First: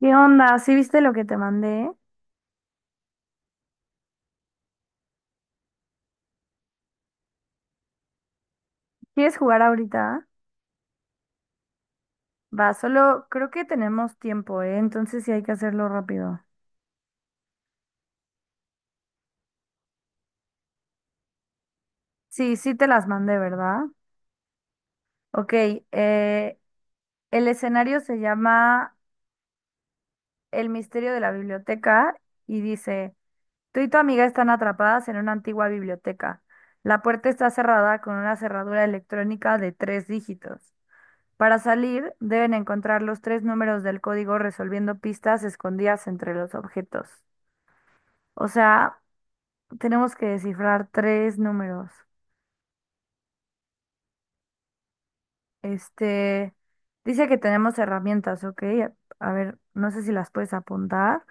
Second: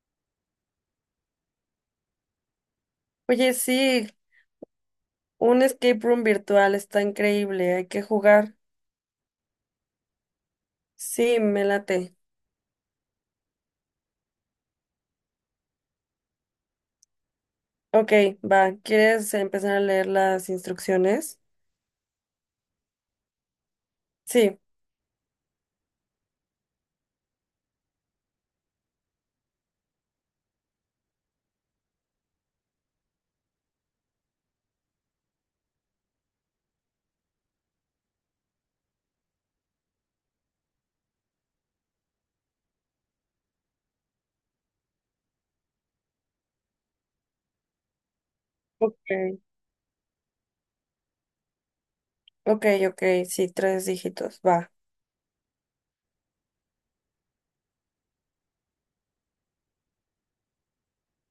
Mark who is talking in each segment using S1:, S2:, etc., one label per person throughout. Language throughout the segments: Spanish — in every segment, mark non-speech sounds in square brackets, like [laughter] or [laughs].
S1: ¿Qué onda? ¿Sí viste lo que te mandé?
S2: Oye, sí, un escape room virtual está increíble, hay que jugar.
S1: ¿Quieres jugar ahorita?
S2: Sí, me late.
S1: Va, solo creo que tenemos tiempo, ¿eh? Entonces sí hay que hacerlo rápido.
S2: Ok, va, ¿quieres empezar a leer las instrucciones?
S1: Sí, sí te las mandé, ¿verdad?
S2: Sí,
S1: Ok, eh, el escenario se llama El misterio de la biblioteca y dice, tú y tu amiga están atrapadas en una antigua biblioteca. La puerta está cerrada con una cerradura electrónica de tres dígitos. Para salir, deben encontrar los tres números del código resolviendo pistas escondidas entre los objetos. O sea,
S2: ok,
S1: tenemos que descifrar tres números.
S2: ok, ok, sí, tres dígitos, va.
S1: Este, dice que tenemos herramientas, ¿ok? A ver, no sé si las puedes apuntar.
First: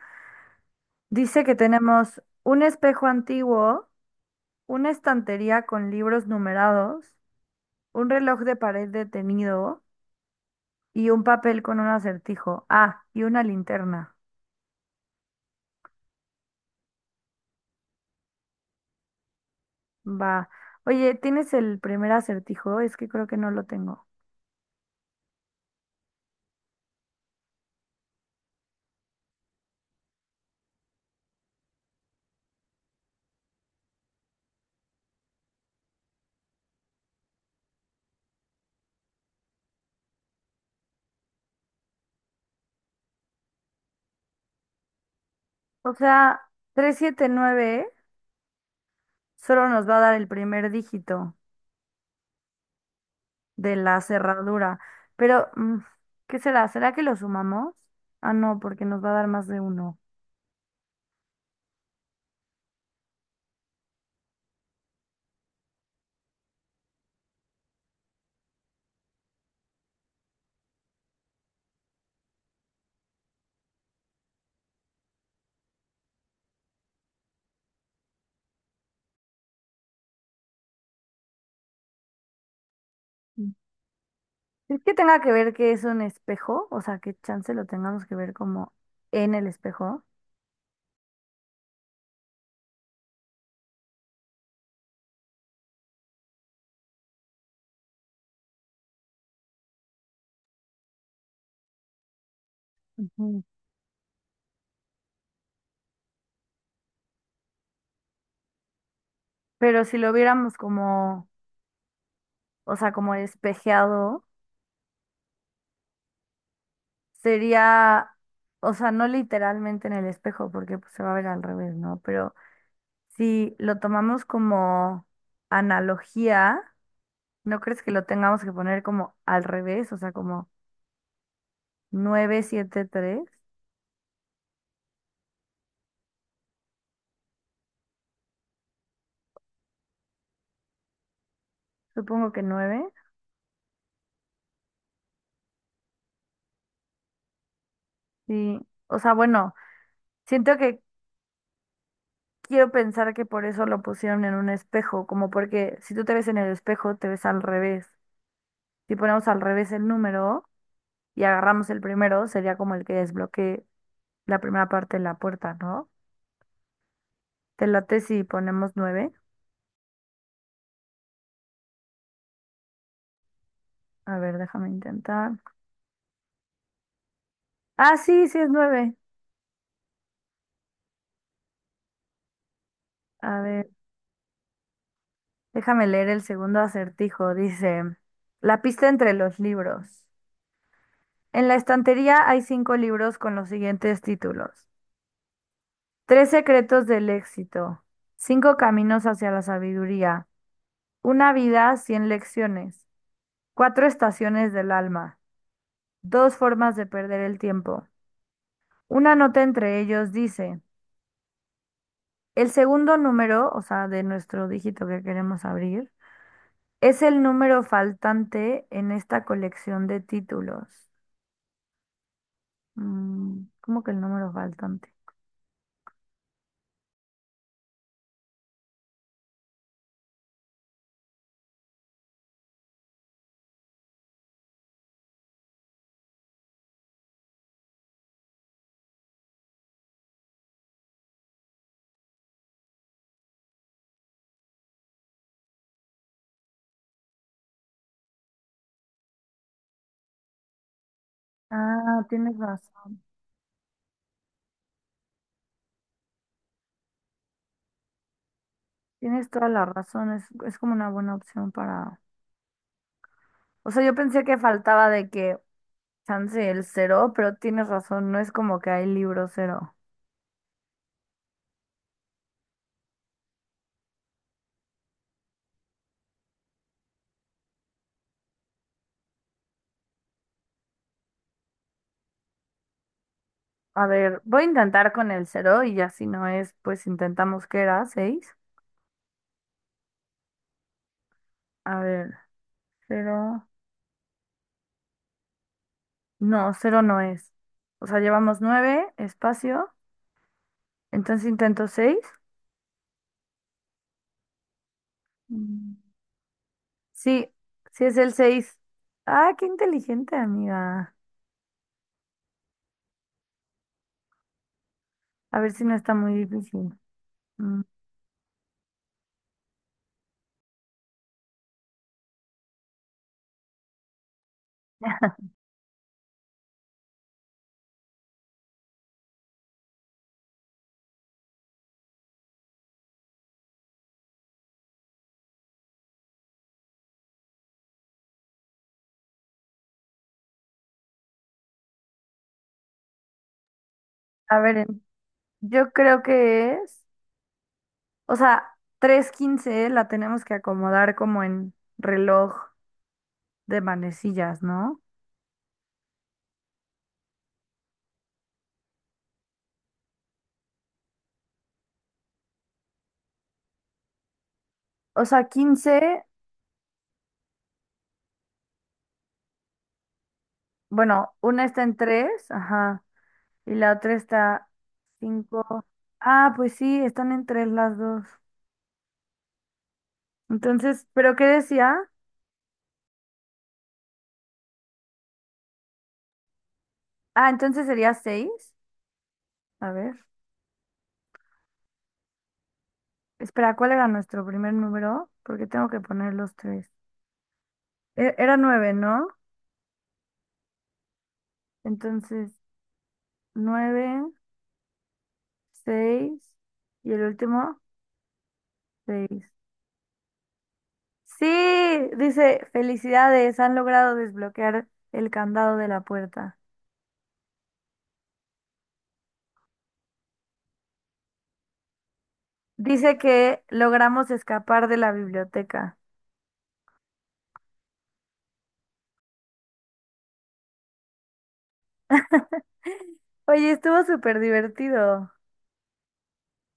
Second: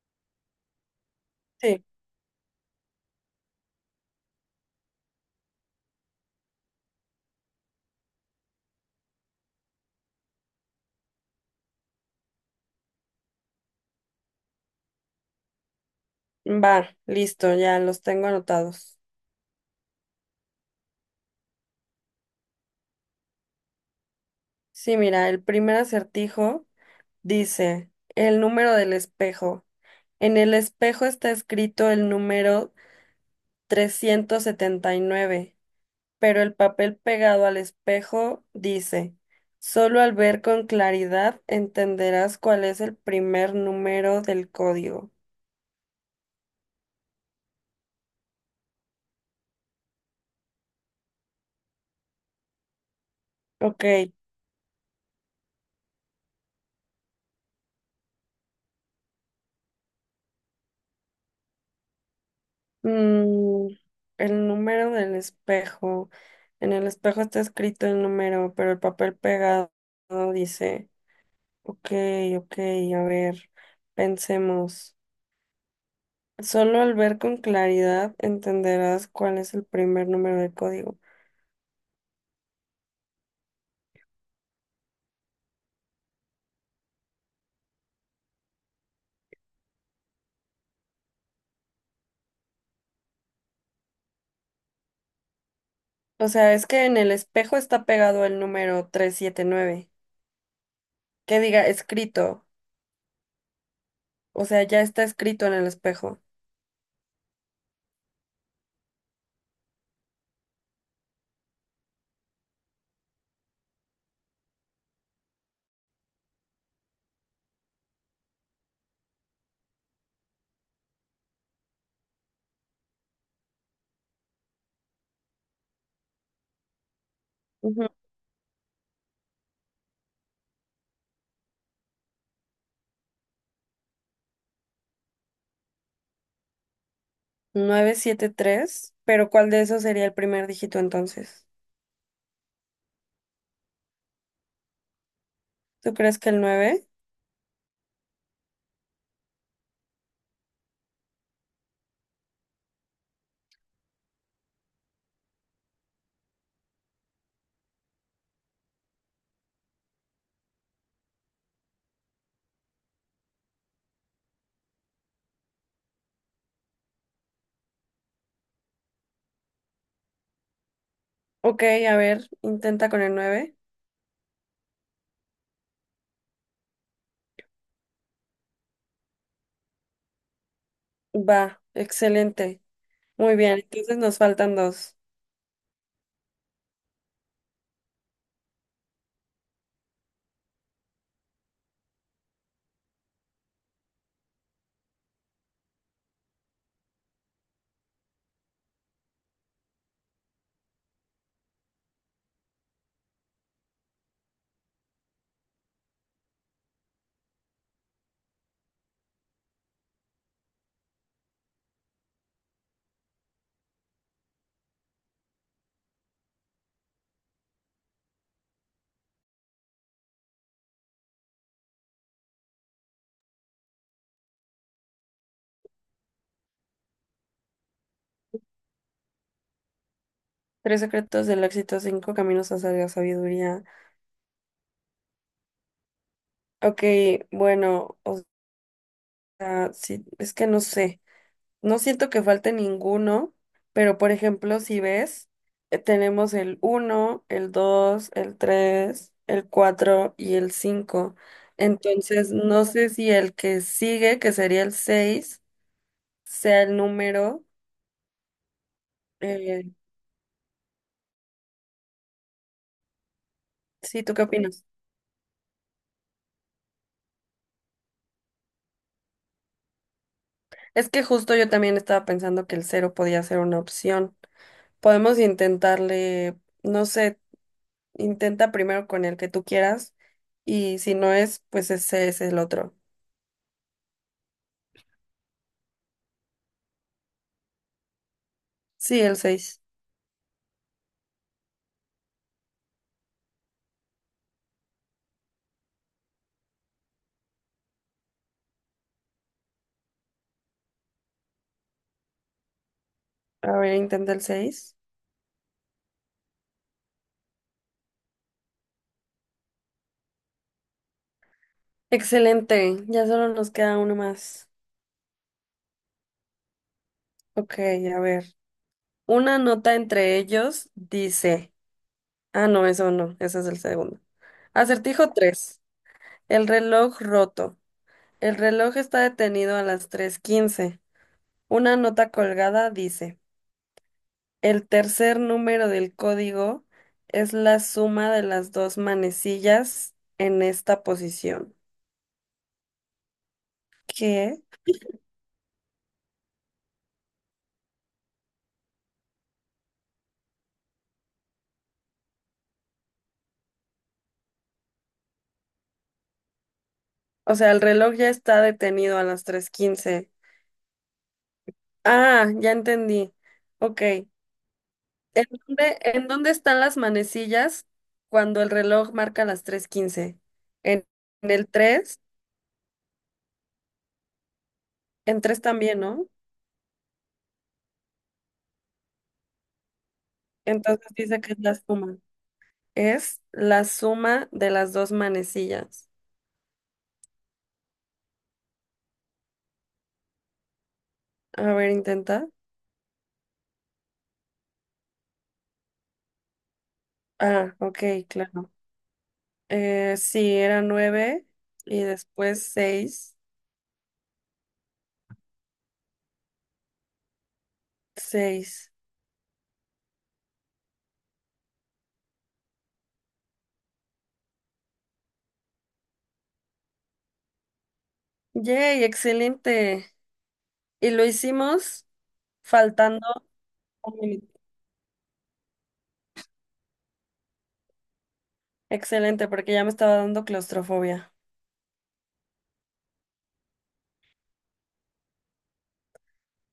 S1: Dice que
S2: Sí,
S1: tenemos un espejo antiguo, una estantería con libros numerados, un reloj de pared detenido y un papel con un acertijo. Ah, y una linterna.
S2: va, listo, ya los tengo anotados.
S1: Va. Oye, ¿tienes el primer acertijo? Es que creo que no lo tengo.
S2: Sí, mira, el primer acertijo dice el número del espejo. En el espejo está escrito el número trescientos setenta y nueve, pero el papel pegado al espejo dice, solo al ver con claridad entenderás cuál es el primer número del código.
S1: O sea, 379 solo nos va a dar el primer dígito de
S2: Ok,
S1: la cerradura. Pero, ¿qué será? ¿Será que lo sumamos? Ah, no, porque nos va a dar más de uno.
S2: mm, el número del espejo. En el espejo está escrito el número, pero el papel pegado dice, ok, ok, a ver, pensemos. Solo al ver con claridad entenderás cuál es el primer número del código.
S1: Mm. ¿Es que tenga que ver que es un espejo? O sea, que chance lo tengamos que ver como en el espejo.
S2: O sea, es que en el espejo está pegado el número trescientos setenta y nueve. Que diga escrito.
S1: Ujú.
S2: O sea, ya está escrito en el espejo.
S1: Pero si lo viéramos como, o sea, como espejeado, sería, o sea, no literalmente en el espejo, porque pues, se va a ver al revés, ¿no? Pero si lo tomamos como analogía, ¿no crees que
S2: Ujú.
S1: lo tengamos que poner como al revés? O sea, como nueve, siete, tres,
S2: Novecientos setenta y tres. Pero ¿cuál de esos sería el primer dígito entonces?
S1: supongo que nueve,
S2: ¿Tú crees que el nueve?
S1: sí, o sea, bueno, siento que quiero pensar que por eso lo pusieron en un espejo, como porque si tú te ves en el espejo, te ves al revés. Si ponemos al revés el número y agarramos el primero, sería como el que desbloquee la primera parte de la puerta, ¿no? ¿Te late si ponemos nueve?
S2: Ok, a ver, intenta con el 9.
S1: A ver, déjame intentar. Ah, sí, sí es nueve.
S2: Va, excelente. Muy
S1: A
S2: bien,
S1: ver,
S2: entonces nos faltan dos.
S1: déjame leer el segundo acertijo. Dice, la pista entre los libros. En la estantería hay cinco libros con los siguientes títulos. Tres secretos del éxito. Cinco caminos hacia la sabiduría. Una vida, cien lecciones. Cuatro estaciones del alma. Dos formas de perder el tiempo. Una nota entre ellos dice, el segundo número, o sea, de nuestro dígito que queremos abrir, es el número faltante en esta colección de títulos. ¿Cómo que el número faltante?
S2: Tres secretos del éxito, cinco caminos hacia la sabiduría. Ok, bueno, o sea, sí, es que no sé. No siento que falte ninguno, pero por ejemplo, si ves, tenemos el uno, el 2, el 3, el 4 y el 5.
S1: Ah,
S2: Entonces,
S1: tienes
S2: no sé
S1: razón.
S2: si el que sigue, que sería el 6, sea el número.
S1: Tienes toda la
S2: eh,
S1: razón, es como una buena opción para... O sea, yo
S2: sí, ¿tú
S1: pensé
S2: qué
S1: que
S2: opinas?
S1: faltaba de que chance el cero, pero tienes razón, no es como que hay libro cero.
S2: Es que justo yo también estaba pensando que el cero podía ser una opción. Podemos intentarle, no sé, intenta primero con el que tú quieras y si no es, pues ese es el otro.
S1: A ver, voy a intentar con el cero y ya si no es, pues intentamos que era seis.
S2: Sí, el 6.
S1: A ver, cero. No, cero no es. O sea, llevamos nueve, espacio, entonces intento seis.
S2: A ver, intenta el seis.
S1: Mm. Sí, sí es el seis. Ah, qué inteligente, amiga.
S2: Excelente, ya solo nos queda uno más.
S1: A ver si no está muy difícil.
S2: Ok,
S1: Mm.
S2: a ver. Una nota entre ellos dice. Ah, no, eso no, ese es el segundo. Acertijo 3. El reloj roto. El reloj está detenido a las tres quince. Una nota colgada dice. El tercer número del código es la suma de las dos manecillas en esta posición.
S1: A
S2: ¿Qué?
S1: ver, yo creo que es, o sea, 3:15 la tenemos que acomodar como en reloj de manecillas, ¿no?
S2: O sea, el reloj ya está detenido a las tres quince. Ah, ya entendí. Ok.
S1: O sea, 15,
S2: En dónde están las manecillas cuando el reloj marca las 3:15? En,
S1: bueno,
S2: en
S1: una
S2: el
S1: está en
S2: 3,
S1: 3, ajá, y la otra está
S2: en 3
S1: cinco.
S2: también, ¿no?
S1: Ah, pues sí, están en 3 las dos. Entonces,
S2: Entonces
S1: ¿pero qué
S2: dice que es la
S1: decía?
S2: suma. Es la suma de las dos manecillas.
S1: Ah, entonces sería seis. A ver,
S2: A ver, intenta.
S1: espera, ¿cuál era nuestro primer número? Porque tengo que poner los tres.
S2: Ah, ok,
S1: Era
S2: claro.
S1: 9, ¿no?
S2: Sí, era nueve y
S1: Entonces,
S2: después seis,
S1: 9 seis y el último,
S2: seis.
S1: seis. Sí, dice, felicidades, han logrado desbloquear el candado de la puerta.
S2: ¡Yay! Excelente. Y lo hicimos
S1: Dice
S2: faltando.
S1: que logramos escapar de la biblioteca.
S2: Excelente, porque ya me estaba dando claustrofobia.
S1: Oye, estuvo súper divertido.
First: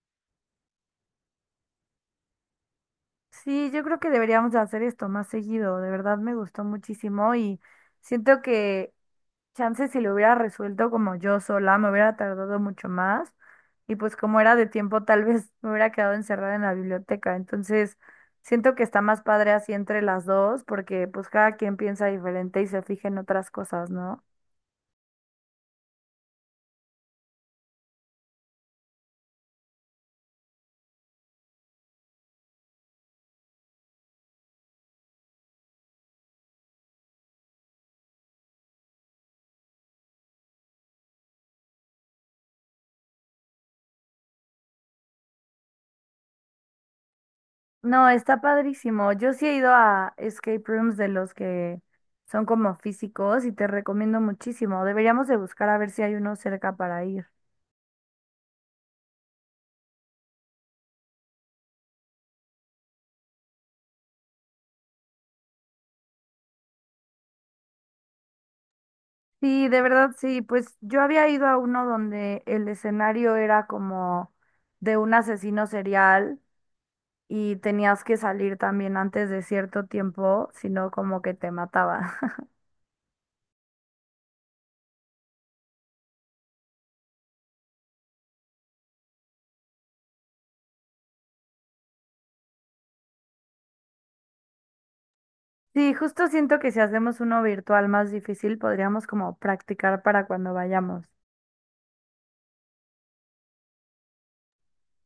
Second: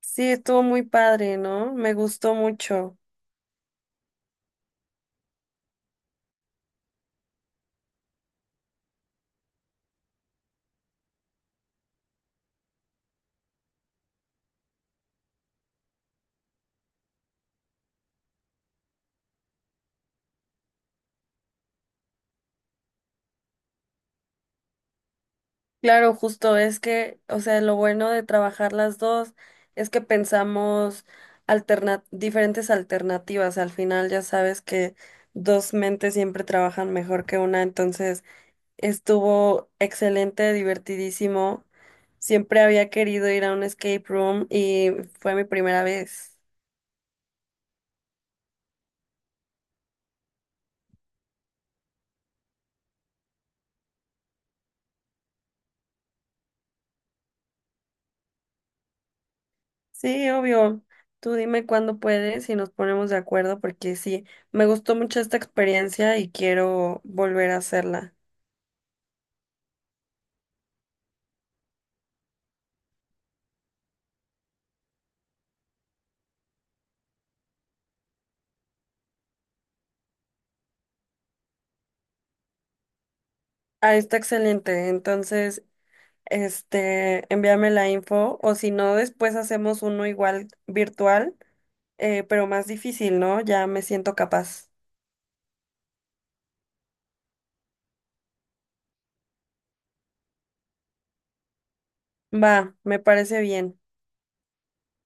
S2: Sí, estuvo muy padre, ¿no? Me gustó mucho.
S1: Sí, yo creo que deberíamos de hacer esto más seguido. De verdad me gustó muchísimo y siento que chance si lo hubiera resuelto como yo sola, me hubiera tardado mucho más. Y pues como era de tiempo, tal vez [laughs] me hubiera quedado encerrada en la biblioteca. Entonces, siento que está más padre así entre las dos, porque pues cada quien piensa diferente y se fija en otras cosas, ¿no?
S2: Claro, justo es que, o sea, lo bueno de trabajar las dos es que pensamos diferentes alternativas. Al final ya sabes que dos mentes siempre trabajan mejor que una, entonces estuvo excelente, divertidísimo. Siempre había querido ir a un escape room y fue mi primera vez.
S1: No, está padrísimo. Yo sí he ido a escape rooms de los que son como físicos y te recomiendo muchísimo. Deberíamos de buscar a ver si hay uno cerca para ir.
S2: Sí, obvio. Tú dime cuándo puedes y nos ponemos de acuerdo porque sí, me gustó mucho esta experiencia y quiero volver a hacerla.
S1: Sí, de verdad, sí. Pues yo había ido a uno donde el escenario era como de un asesino serial y tenías que salir también antes de cierto tiempo, sino como que te mataba. [laughs]
S2: Ah, está excelente. Entonces, envíame la info o si no, después hacemos uno igual virtual, pero más difícil, ¿no? Ya me siento capaz.
S1: Sí, justo siento que si hacemos uno virtual más difícil, podríamos como practicar para cuando vayamos.
S2: Va, me parece bien.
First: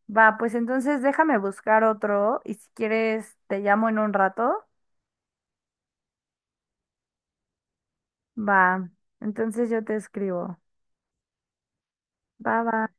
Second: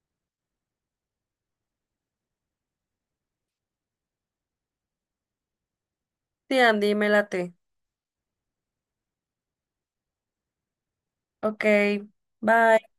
S1: Va, pues entonces déjame buscar otro y si quieres te llamo en un rato.
S2: Sí, Andy, me late.
S1: Va, entonces yo te escribo.
S2: Ok,
S1: Va, va.
S2: bye.